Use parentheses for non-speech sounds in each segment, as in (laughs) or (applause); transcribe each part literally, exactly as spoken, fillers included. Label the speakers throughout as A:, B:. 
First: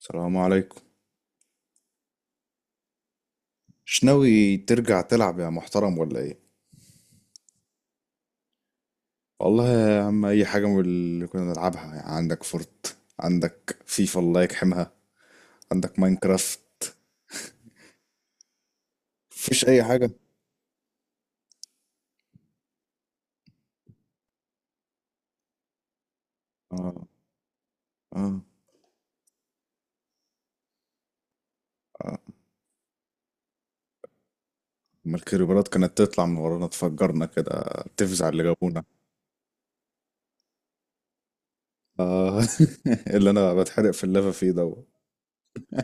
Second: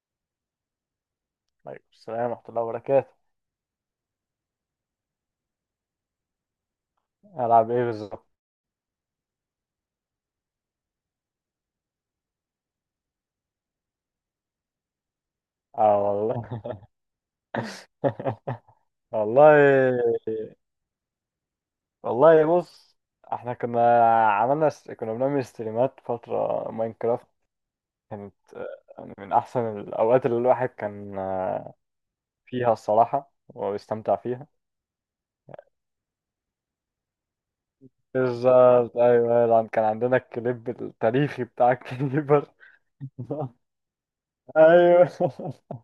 A: السلام عليكم.
B: عليكم السلام ورحمة الله وبركاته.
A: مش ناوي ترجع تلعب يا محترم ولا ايه؟
B: ألعب إيه بالظبط؟
A: والله يا عم اي حاجه من اللي كنا نلعبها يعني، عندك فورت، عندك فيفا الله يجحمها، عندك
B: آه والله.
A: ماينكرافت.
B: (laughs) والله.
A: مفيش اي حاجه.
B: والله بص، احنا كنا عملنا س... كنا بنعمل ستريمات فترة
A: اه،
B: ماينكرافت. كانت
A: اه،
B: آه، يعني من أحسن الأوقات اللي الواحد كان آه،
A: اه.
B: فيها الصراحة وبيستمتع فيها.
A: ما الكريبرات كانت تطلع من ورانا تفجرنا كده، تفزع اللي جابونا.
B: بالظبط أيوة، طبعاً كان عندنا الكليب التاريخي بتاع
A: اه.
B: الكليبر.
A: (laughs) اللي انا
B: (laughs)
A: بتحرق في اللافا فيه ده.
B: ايوه. (laughs)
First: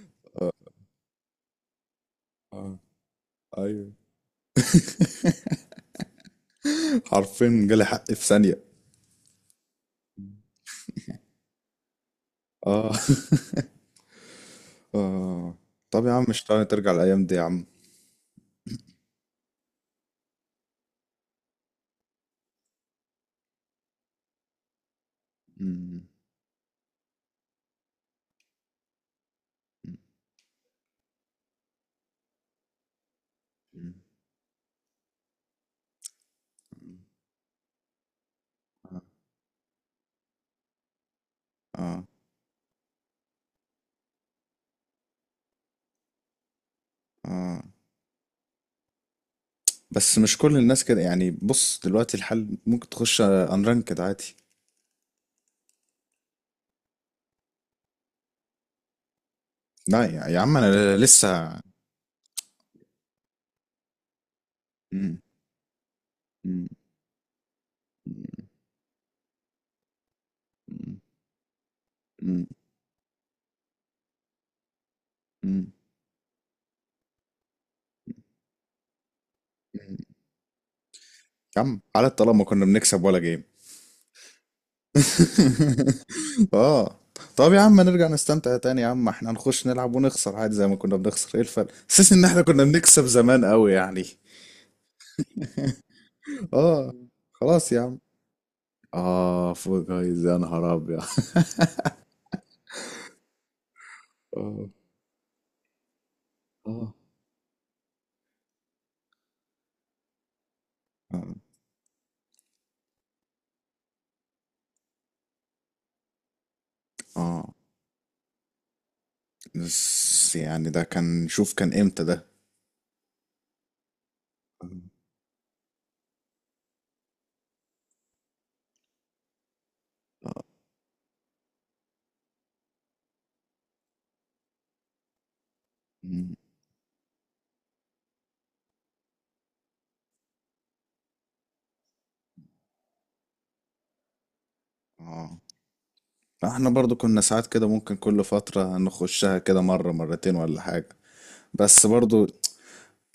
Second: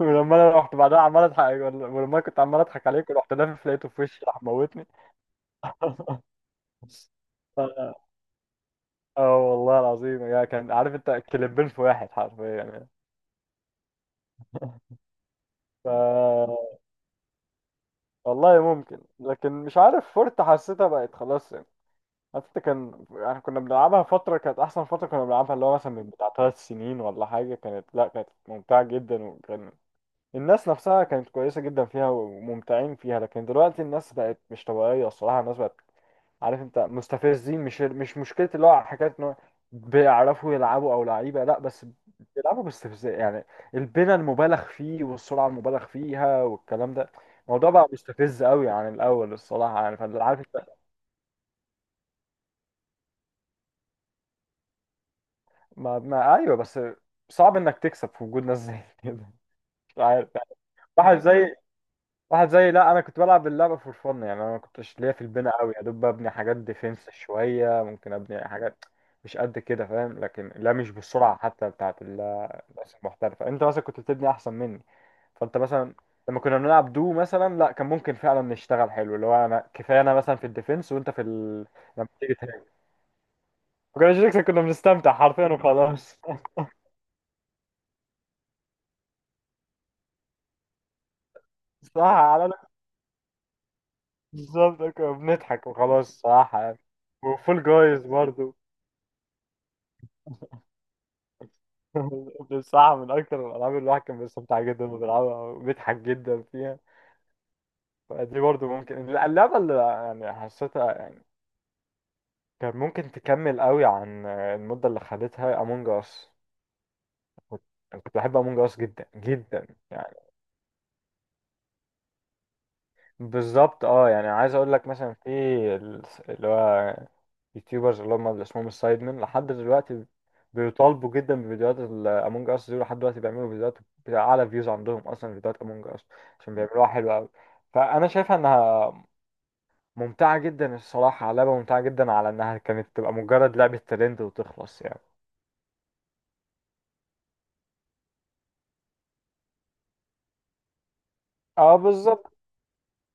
B: ولما انا رحت بعدها عمال اضحك، ولما أنا كنت عمال
A: اه،
B: اضحك عليك ورحت لافف لقيته
A: ايوه.
B: في وشي راح موتني.
A: (laughs)
B: (laughs) اه.
A: حرفيا جالي حق في ثانيه.
B: آه والله العظيم، يا كان عارف انت كليبين في واحد حرفيا يعني.
A: اه. (laughs) اه. طب يا عم مش
B: ف
A: ترجع الايام دي يا عم؟
B: والله ممكن، لكن مش عارف فورت حسيتها بقت خلاص يعني. حتى كان يعني كنا بنلعبها فترة، كانت أحسن فترة كنا بنلعبها، اللي هو مثلا
A: مم.
B: من بتاع ثلاث سنين ولا حاجة، كانت لا كانت ممتعة جدا، وكان الناس نفسها كانت كويسة جدا فيها وممتعين فيها. لكن دلوقتي
A: مم.
B: الناس بقت مش طبيعية الصراحة، الناس بقت عارف انت مستفزين. مش مش مشكلة اللي هو
A: آه.
B: حكاية ان هو بيعرفوا يلعبوا او لعيبة، لا، بس
A: آه.
B: بيلعبوا باستفزاز يعني. البناء المبالغ فيه والسرعة المبالغ فيها والكلام ده،
A: آه.
B: الموضوع بقى مستفز قوي عن الاول الصراحة يعني، فانت
A: بس مش
B: عارف
A: كل
B: انت.
A: الناس كده يعني، بص دلوقتي الحل ممكن تخش انرانكد عادي.
B: ما, ما ايوه بس صعب انك تكسب في وجود ناس زي كده، مش
A: لا يا,
B: عارف
A: يا
B: يعني.
A: عم انا
B: واحد زي
A: لسه.
B: واحد زي، لا انا كنت بلعب اللعبه فور فن يعني، انا ما كنتش ليا
A: مم.
B: في البناء قوي، يا دوب ببني حاجات
A: مم.
B: ديفenس شويه، ممكن
A: مم.
B: ابني حاجات مش قد كده فاهم. لكن لا، مش بالسرعه حتى بتاعت ال-
A: مم.
B: الناس المحترفه. انت مثلا كنت بتبني احسن مني، فانت
A: مم.
B: مثلا لما كنا بنلعب دو مثلا، لا كان ممكن فعلا نشتغل حلو، اللي هو انا
A: مم.
B: كفايه انا مثلا في الديفنس وانت في
A: يا
B: ال...
A: عم على
B: لما تيجي
A: الطلاق ما كنا
B: تهاجم،
A: بنكسب ولا جيم.
B: ما كناش نكسب، كنا بنستمتع حرفيا وخلاص.
A: (laughs) اه. طب يا عم نرجع نستمتع تاني يا عم، احنا هنخش نلعب ونخسر عادي زي ما كنا بنخسر، ايه الفرق؟
B: (laughs) صح.
A: حاسس ان احنا
B: على
A: كنا بنكسب زمان قوي يعني.
B: بالظبط، كنا بنضحك وخلاص، صح
A: (laughs)
B: يعني.
A: اه.
B: وفول
A: خلاص يا عم،
B: جايز برضو.
A: اه فوق جايز يا نهار ابيض.
B: (laughs) بصراحة من أكتر الألعاب اللي الواحد كان بيستمتع
A: اه،
B: جدا وبيلعبها وبيضحك جدا فيها.
A: اه،
B: فدي برضه ممكن اللعبة اللي يعني حسيتها يعني كان ممكن تكمل قوي عن المدة اللي خدتها أمونج أس.
A: اه.
B: كنت كنت بحب أمونج أس جدا جدا يعني.
A: بس يعني ده كان، شوف كان امتى ده.
B: بالظبط اه، يعني عايز اقول لك مثلا في ال- اللي هو يوتيوبرز اللي هم اللي اسمهم السايد مان، لحد دلوقتي
A: اه.
B: بيطالبوا جدا بفيديوهات الامونج اس دي، لحد دلوقتي بيعملوا فيديوهات بتاع اعلى فيوز عندهم اصلا فيديوهات امونج اس،
A: مم.
B: عشان بيعملوها حلوه قوي. فانا شايفها انها ممتعه جدا الصراحه، لعبه ممتعه جدا، على انها كانت تبقى مجرد لعبه ترند وتخلص يعني.
A: آه. احنا برضو كنا ساعات كده ممكن كل فترة نخشها كده مرة مرتين ولا حاجة،
B: اه
A: بس برضو
B: بالظبط،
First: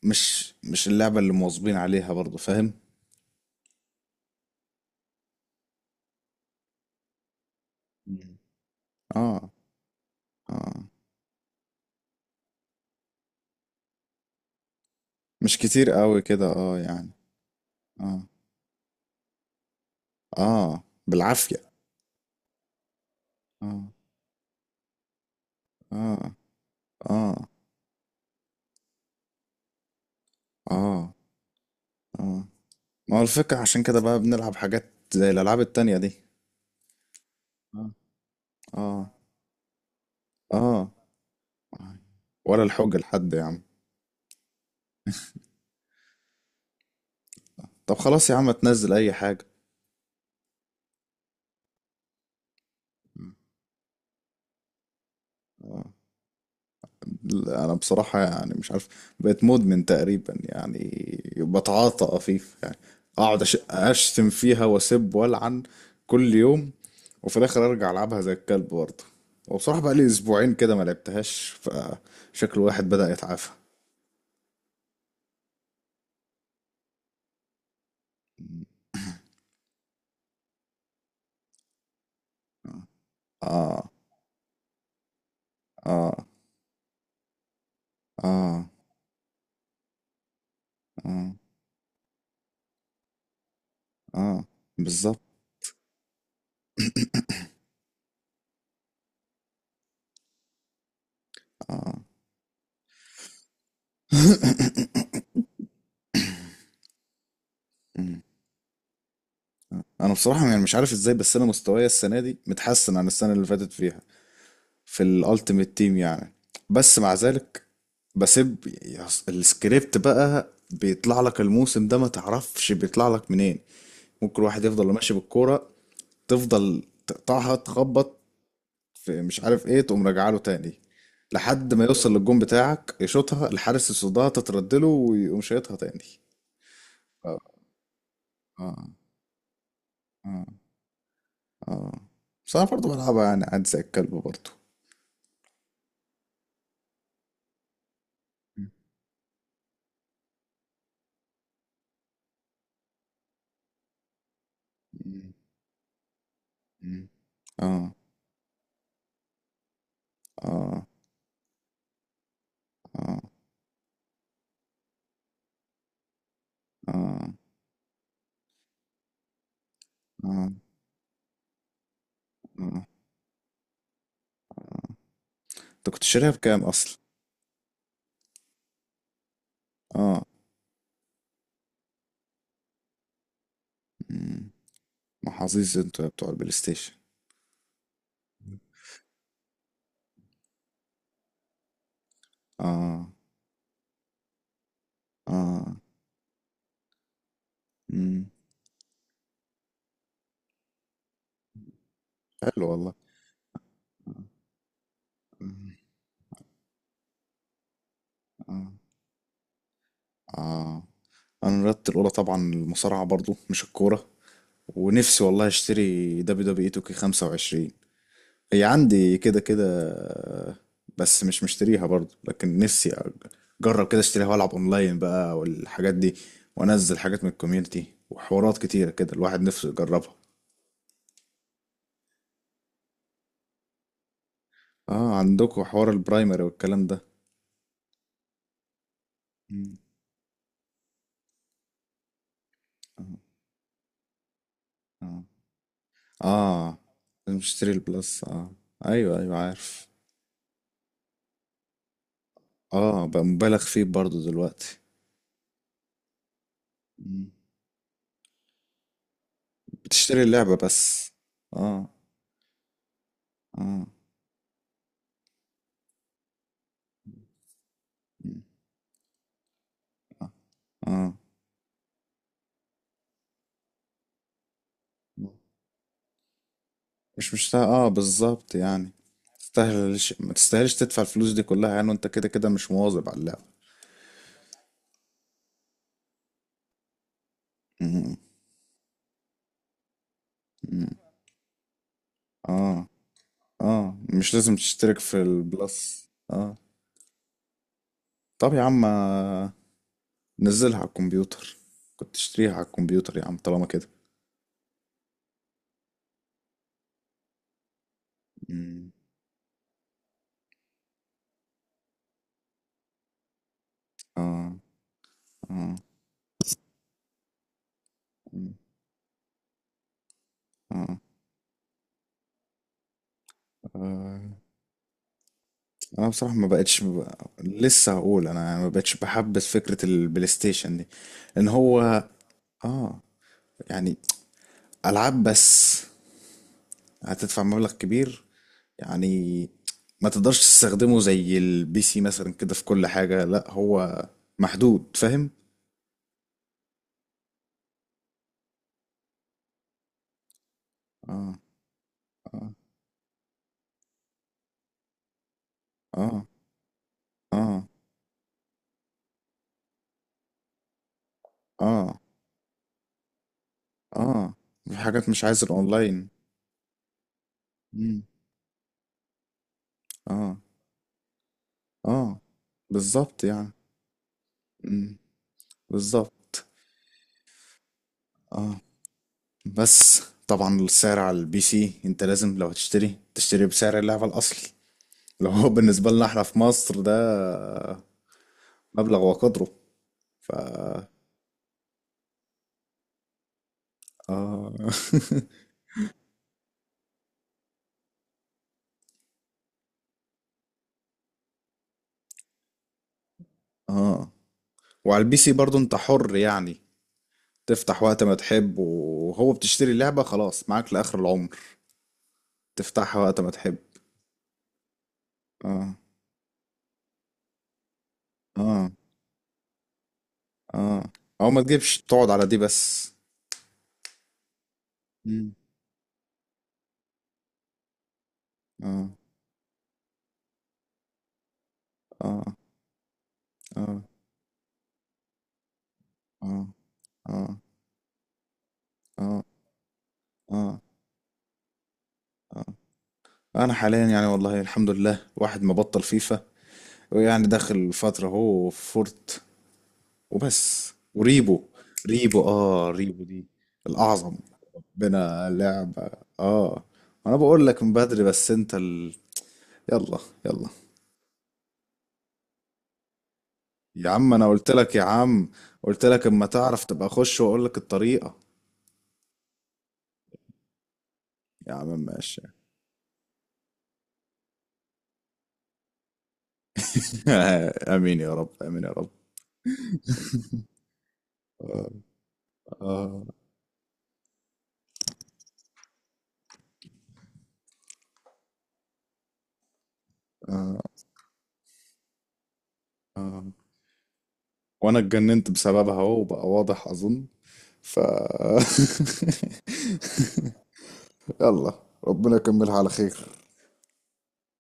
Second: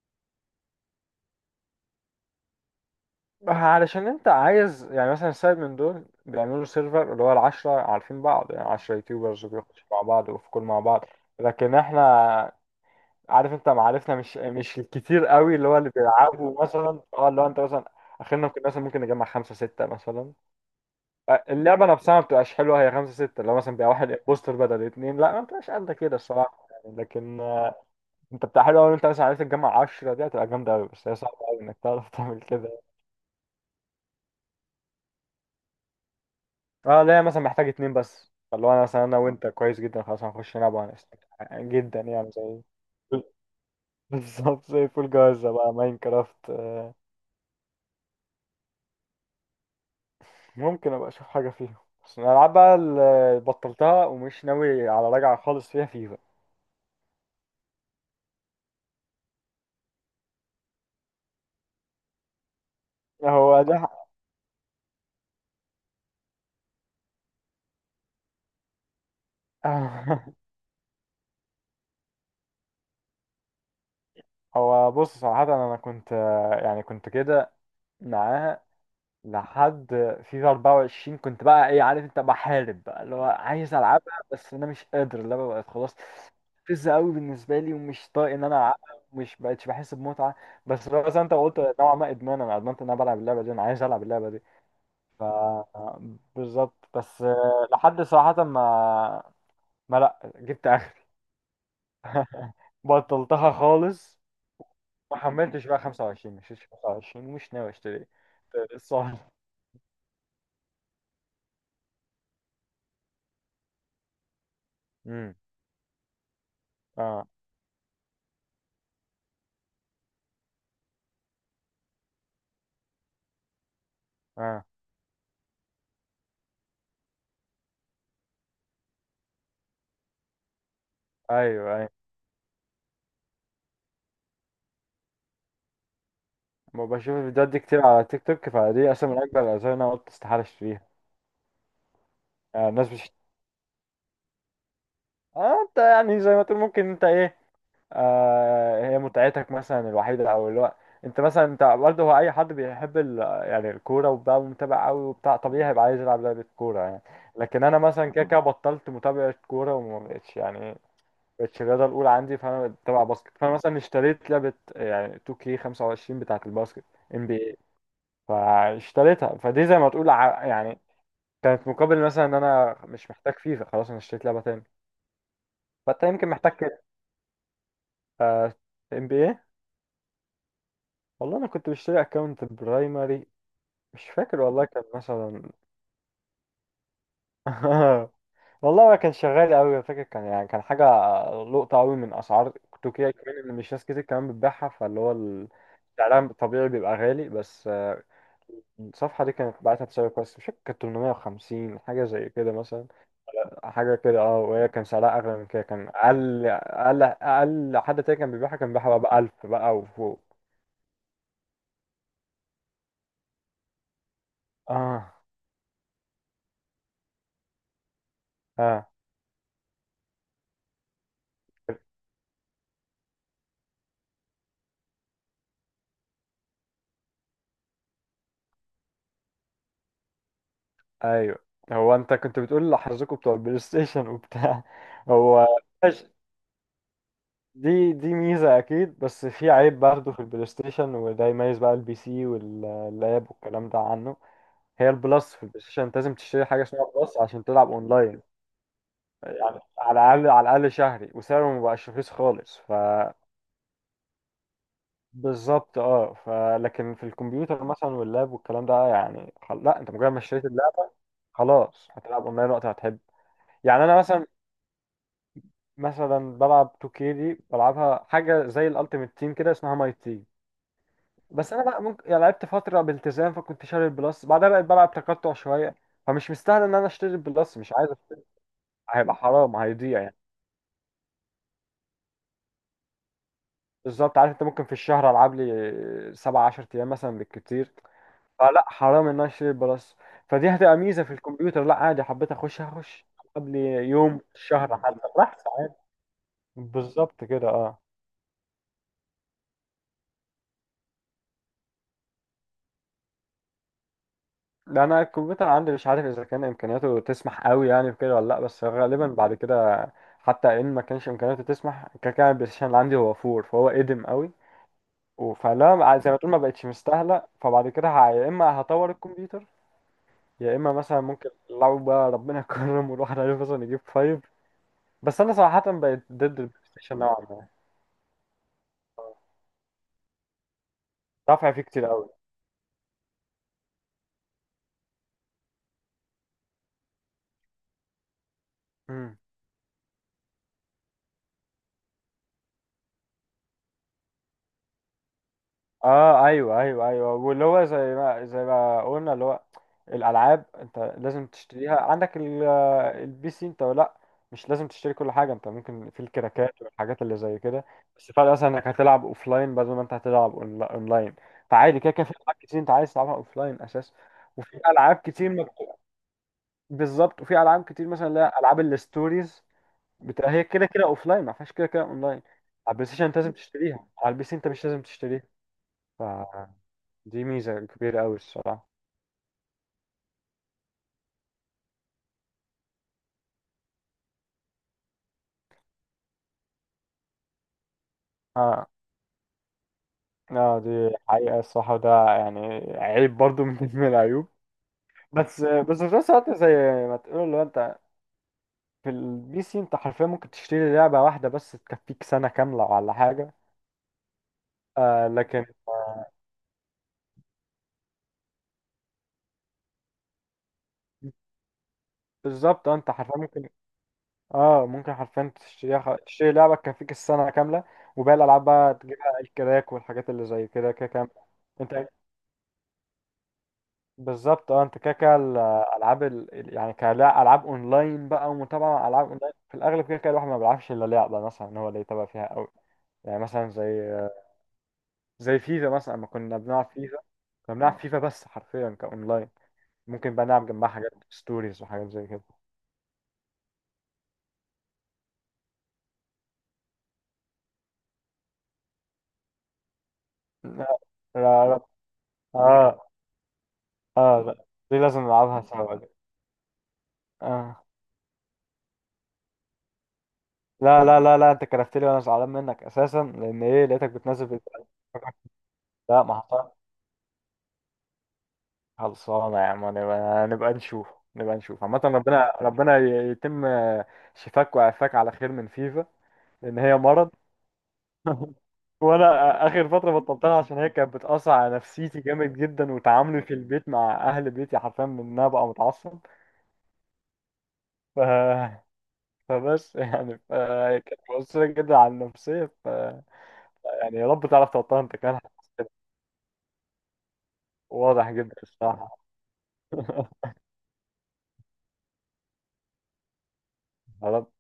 A: مش مش اللعبة اللي مواظبين عليها برضو، فاهم؟
B: علشان انت عايز يعني مثلا سايب من دول بيعملوا سيرفر اللي هو العشرة عارفين
A: مم.
B: بعض يعني، عشرة يوتيوبرز
A: اه،
B: بيخشوا مع بعض وفي كل مع
A: اه.
B: بعض. لكن احنا عارف انت معارفنا مش مش الكتير قوي،
A: مش
B: اللي هو اللي
A: كتير قوي كده
B: بيلعبوا
A: اه
B: مثلا
A: يعني.
B: اه اللي هو انت مثلا،
A: اه.
B: اخرنا ممكن مثلا ممكن نجمع خمسة ستة مثلا.
A: اه
B: آه،
A: بالعافية.
B: اللعبة نفسها ما بتبقاش حلوة هي خمسة ستة، لو مثلا
A: اه،
B: بيبقى واحد بوستر بدل اتنين لا ما بتبقاش قد كده
A: اه،
B: الصراحة يعني.
A: اه،
B: لكن آه، انت بتاع حلو قوي، انت مثلا عرفت تجمع عشرة دي هتبقى جامدة قوي، بس
A: اه،
B: هي صعبة قوي انك تعرف تعمل
A: اه.
B: كده.
A: ما هو الفكرة عشان كده بقى بنلعب حاجات زي الألعاب التانية دي.
B: اه لا مثلا محتاج اتنين بس، فاللي هو انا مثلا
A: اه،
B: انا وانت كويس جدا، خلاص هنخش نلعب
A: اه.
B: وهنستمتع جدا يعني. زي
A: ولا الحجة لحد يا عم.
B: (laughs) بالظبط، زي فول جاهزة بقى ماين كرافت.
A: طب خلاص يا عم تنزل اي حاجة.
B: ممكن ابقى اشوف حاجة فيهم، بس انا العب بقى اللي بطلتها ومش ناوي على رجعة خالص فيها
A: آه.
B: فيفا.
A: لا، انا بصراحة يعني مش عارف، بقيت مدمن تقريبا يعني، بتعاطى قفيف يعني، اقعد أش-
B: هو ده.
A: اشتم فيها واسب والعن كل يوم، وفي الاخر ارجع العبها زي الكلب برضه. وبصراحة بقى لي
B: (laughs)
A: اسبوعين كده ما لعبتهاش، فشكل واحد بدأ يتعافى.
B: هو بص صراحة انا كنت يعني كنت كده معاها لحد فيفا أربعة وعشرين، كنت بقى ايه عارف انت بحارب بقى اللي هو عايز
A: اه،
B: العبها، بس انا مش قادر، اللعبه بقت خلاص
A: اه،
B: فزة قوي بالنسبه لي، ومش طايق ان انا
A: اه،
B: العبها، مش بقتش بحس بمتعه. بس لو زي ما انت
A: اه،
B: قلت نوعا ما ادمان، انا ادمنت ان انا بلعب اللعبه دي، انا عايز العب اللعبه دي.
A: اه، بالظبط،
B: ف بالظبط، بس آه، لحد صراحه ما ما لا جبت اخري.
A: اه.
B: (laughs) بطلتها خالص، ما حملتش بقى خمسة وعشرين، مش خمسة وعشرين ومش ناوي اشتري الصراحه.
A: انا بصراحه يعني مش عارف ازاي، بس انا مستواي السنه دي متحسن عن السنه اللي فاتت فيها، في
B: امم
A: الالتيميت تيم يعني. بس مع
B: اه
A: ذلك بسيب. يس- السكريبت بقى بيطلع لك الموسم ده ما تعرفش بيطلع لك منين، ممكن واحد
B: اه
A: يفضل ماشي بالكوره تفضل تقطعها تخبط في مش عارف ايه تقوم راجعه له تاني، لحد
B: ايوه
A: ما
B: أيوه.
A: يوصل للجون بتاعك يشوطها الحارس يصدها تتردله ويقوم شايطها تاني.
B: ما بشوف
A: اه،
B: الفيديوهات دي كتير على تيك توك،
A: اه،
B: فدي اصلا من اكبر الاسباب اللي انا قلت استحاله
A: اه،
B: اشتريها.
A: اه. بس انا
B: آه،
A: برضه
B: الناس مش،
A: بلعبها يعني عادي زي الكلب برضه.
B: اه انت يعني زي ما تقول ممكن انت ايه، آه هي متعتك مثلا الوحيده او اللي هو انت مثلا، انت برضه هو اي حد بيحب ال... يعني الكوره وبقى متابع قوي
A: إمم،
B: وبتاع طبيعي هيبقى عايز يلعب لعبه كوره يعني.
A: إمم.
B: لكن انا
A: آه،
B: مثلا كده كده بطلت متابعه كوره وما بقتش يعني
A: آه،
B: بقتش الرياضه الاولى عندي، فانا بتابع
A: آه،
B: باسكت، فانا مثلا اشتريت لعبه يعني تو كيه خمسة وعشرين بتاعه الباسكت
A: آه،
B: إن بي إيه، فاشتريتها، فدي زي ما تقول ع-
A: آه،
B: يعني كان في مقابل مثلا ان انا
A: آه.
B: مش محتاج فيفا خلاص، انا اشتريت لعبه تاني.
A: أنت كنت
B: فانت يمكن
A: شاريها
B: محتاج
A: بكام
B: كده.
A: أصلًا؟
B: آه، ام بي اي.
A: آه،
B: والله انا كنت بشتري اكونت برايمري، مش فاكر
A: إمم.
B: والله كان مثلا
A: محظوظ أنتم بتوع البلاي ستيشن.
B: (laughs) والله ما كان شغال قوي، فاكر كان يعني كان حاجه لقطه قوي من اسعار
A: آه،
B: تركيا كمان، ان مش ناس كتير كمان بتبيعها، فاللي هو ال-
A: آه،
B: سعرها الطبيعي بيبقى غالي، بس آه،
A: إمم.
B: الصفحه دي كانت بعتها بسعر كويس، مش فاكر كانت ثمنمية وخمسين حاجه زي كده
A: حلو
B: مثلا،
A: والله.
B: حاجة كده اه. وهي كان سعرها أغلى من كده،
A: إمم،
B: كان أقل أقل أقل حد تاني كان بيبيعها، كان
A: آه،
B: بيبيعها بقى بألف بقى وفوق.
A: آه. أنا رياضتي الأولى طبعًا المصارعة برضه مش الكورة،
B: اه
A: ونفسي والله أشتري دبليو دبليو إي تو كيه خمسة وعشرين. هي
B: اه
A: عندي كده كده بس مش مشتريها برضو، لكن نفسي اجرب كده اشتريها والعب اونلاين بقى والحاجات دي، وانزل حاجات من الكوميونتي وحوارات كتيرة كده الواحد نفسه يجربها.
B: أيوه. هو أنت كنت بتقول لحظكوا بتوع البلاي ستيشن وبتاع (laughs)
A: اه،
B: هو
A: عندكم حوار
B: ماشي،
A: البرايمري والكلام ده.
B: دي دي ميزة أكيد، بس في
A: مم.
B: عيب برضه في البلاي ستيشن، وده يميز بقى البي سي واللاب والكلام ده عنه. هي
A: اه،
B: البلس في البلاي ستيشن أنت لازم تشتري حاجة
A: اه، آه.
B: اسمها بلس عشان تلعب
A: مشتري
B: أونلاين،
A: البلس اه، ايوه ايوه
B: يعني
A: عارف.
B: على الأقل على الأقل شهري، وسعره مبقاش رخيص خالص. ف
A: اه بقى مبالغ فيه برضو دلوقتي.
B: بالظبط اه، فلكن في
A: مم.
B: الكمبيوتر مثلا واللاب والكلام ده يعني خل... لا انت مجرد ما
A: بتشتري
B: اشتريت
A: اللعبة
B: اللاب
A: بس. اه،
B: خلاص هتلعب اونلاين وقت ما تحب. يعني
A: اه.
B: انا مثلا مثلا بلعب تو كيه دي، بلعبها
A: مم.
B: حاجه زي الالتيميت تيم كده اسمها ماي تيم،
A: اه، آه.
B: بس انا بقى ممكن يعني لعبت فتره بالتزام فكنت شاري البلس، بعدها بقيت بلعب تقطع شويه، فمش مستاهل ان انا اشتري
A: مش
B: البلس،
A: مستاهل
B: مش
A: اه،
B: عايز اشتري
A: بالظبط يعني،
B: هيبقى حرام هيضيع
A: تستاهلش،
B: يعني.
A: ما تستاهلش تدفع الفلوس دي كلها يعني، وانت كده كده مش مواظب على اللعبة.
B: بالظبط عارف انت ممكن في الشهر العب لي سبعة عشرة ايام مثلا بالكتير،
A: مم.
B: فلا حرام ان انا اشتري بلس. فدي هتبقى
A: مم.
B: ميزه في الكمبيوتر، لا عادي حبيت اخش
A: اه،
B: هخش قبل
A: اه.
B: يوم
A: مش لازم
B: شهر
A: تشترك
B: حتى
A: في
B: راح ساعات.
A: البلس اه.
B: بالظبط كده اه.
A: طب يا عم آه، نزلها على الكمبيوتر، كنت تشتريها على الكمبيوتر يا عم طالما كده.
B: لا انا الكمبيوتر عندي مش عارف اذا كان امكانياته تسمح قوي يعني في كده ولا لا، بس
A: مم.
B: غالبا بعد كده حتى ان ما كانش امكانياته تسمح كده كده، البلاي ستيشن اللي عندي هو فور فهو قديم قوي.
A: اه،
B: و-
A: اه.
B: فلا زي ما تقول ما بقتش مستاهله، فبعد كده ه- يا
A: مم.
B: اما هطور الكمبيوتر، يا اما
A: اه،
B: مثلا ممكن لو بقى ربنا كرم والواحد عارف مثلا يجيب فايف.
A: آه.
B: بس انا صراحه بقيت
A: انا
B: ضد
A: بصراحة ما
B: البلاي
A: بقتش
B: ستيشن نوعا
A: ببقى...
B: ما،
A: لسه هقول انا يعني ما بقتش بحبس فكرة البلاي ستيشن دي، ان
B: دافع فيه كتير
A: هو
B: قوي.
A: اه يعني العاب بس هتدفع مبلغ كبير
B: امم
A: يعني، ما تقدرش تستخدمه زي البي سي مثلا كده في كل حاجة، لا هو محدود، فاهم؟
B: اه ايوه ايوه ايوه واللي هو زي ما زي ما قلنا اللي هو الالعاب انت لازم
A: اه،
B: تشتريها، عندك ال-
A: اه،
B: آه، البي سي انت لا، مش لازم تشتري كل حاجه، انت ممكن في
A: اه،
B: الكراكات والحاجات اللي زي
A: اه،
B: كده، بس الفرق مثلا انك هتلعب اوفلاين بدل ما انت هتلعب أونلا- اونلاين. فعادي كده
A: اه،
B: كده في العاب كتير انت عايز تلعبها اوفلاين اساسا،
A: اه.
B: وفي
A: في
B: العاب
A: حاجات مش
B: كتير
A: عايز
B: ما بت-
A: الاونلاين.
B: بالظبط، وفي العاب كتير
A: مم.
B: مثلا اللي هي العاب الستوريز بتبقى
A: اه،
B: هي كده كده اوف لاين، ما فيهاش كده كده اون
A: اه.
B: لاين. على البلاي ستيشن انت
A: بالظبط
B: لازم
A: يعني.
B: تشتريها، على البي سي انت مش لازم
A: مم.
B: تشتريها،
A: بالظبط.
B: فدي ميزه كبيره قوي
A: اه.
B: الصراحه.
A: بس طبعا السعر على البي سي انت لازم لو هتشتري تشتري بسعر اللعبة الاصلي، لو هو بالنسبة لنا احنا في مصر ده
B: اه
A: مبلغ وقدره، ف
B: اه دي حقيقه الصراحه، وده يعني عيب برضو (laughs) من من العيوب.
A: اه.
B: بس
A: (laughs)
B: بس في نفس الوقت زي ما تقول لو انت في البي سي انت حرفيا ممكن تشتري لعبه واحده بس تكفيك سنه كامله ولا حاجه.
A: اه. وعلى
B: آه
A: البي سي
B: لكن
A: برضو انت حر يعني تفتح وقت ما تحب، وهو بتشتري اللعبة خلاص معاك لآخر العمر،
B: بالظبط، آه، انت
A: تفتحها
B: حرفيا
A: وقت ما
B: ممكن،
A: تحب.
B: اه ممكن حرفيا
A: اه،
B: تشتريها خ- تشتري لعبة تكفيك السنة كاملة، وباقي الألعاب
A: اه،
B: بقى تجيبها الكراك والحاجات اللي زي كده
A: اه.
B: كده كام
A: او ما
B: انت.
A: تجيبش تقعد على دي بس.
B: بالظبط اه، انت كده كده
A: مم.
B: الألعاب ال... ال- يعني كألعاب أونلاين بقى ومتابعة مع
A: اه،
B: ألعاب أونلاين في الأغلب، كده كده الواحد ما بيلعبش إلا لعبة مثلا إن هو اللي يتابع فيها
A: اه،
B: أوي. يعني مثلا
A: اه،
B: زي زي فيفا مثلا، لما كنا
A: اه،
B: بنلعب فيفا
A: اه،
B: كنا بنلعب فيفا بس حرفيا
A: اه،
B: كأونلاين، ممكن بقى نلعب
A: اه،
B: جنبها حاجات ستوريز وحاجات زي كده.
A: اه. انا حاليا يعني والله الحمد لله واحد ما بطل فيفا، ويعني داخل فترة هو فورت وبس
B: لا
A: وريبو.
B: لا لا.
A: ريبو اه،
B: اه
A: ريبو دي الأعظم.
B: اه لا، دي لازم
A: بنا
B: نلعبها سوا دي.
A: لعبة اه، انا بقول لك
B: اه
A: من بدري بس انت ال... يلا، يلا.
B: لا لا لا لا انت كرفت لي وانا زعلان منك اساسا لان ايه
A: يا
B: لقيتك
A: عم انا
B: بتنزل في
A: قلت لك يا عم، قلت
B: (laughs) لا
A: لك
B: ما
A: اما
B: حصل.
A: تعرف تبقى خش واقول لك الطريقة.
B: خلصانه يا عم، نبقى نبقى نشوف، نبقى
A: يا
B: نشوف
A: عم
B: عامه.
A: ماشي.
B: ربنا ربنا ي- يتم شفاك وعافاك على خير من فيفا، لان هي مرض.
A: (laughs) امين يا رب،
B: (laughs)
A: امين يا رب.
B: وانا اخر فتره بطلتها عشان هي كانت بتاثر على
A: آه،
B: نفسيتي جامد جدا
A: آه،
B: وتعاملي في البيت مع اهل بيتي، حرفيا من ان انا بقى متعصب. ف... (laughs) فبس يعني ف...
A: آه،
B: كانت مؤثره جدا على النفسيه. ف...
A: آه.
B: يعني يا رب تعرف
A: وانا
B: تبطلها انت كمان.
A: اتجننت بسببها اهو بقى واضح اظن، ف
B: واضح جدا
A: (laughs)
B: الصراحة. (laughs)
A: يلا، ربنا يكملها على خير.
B: خلاص.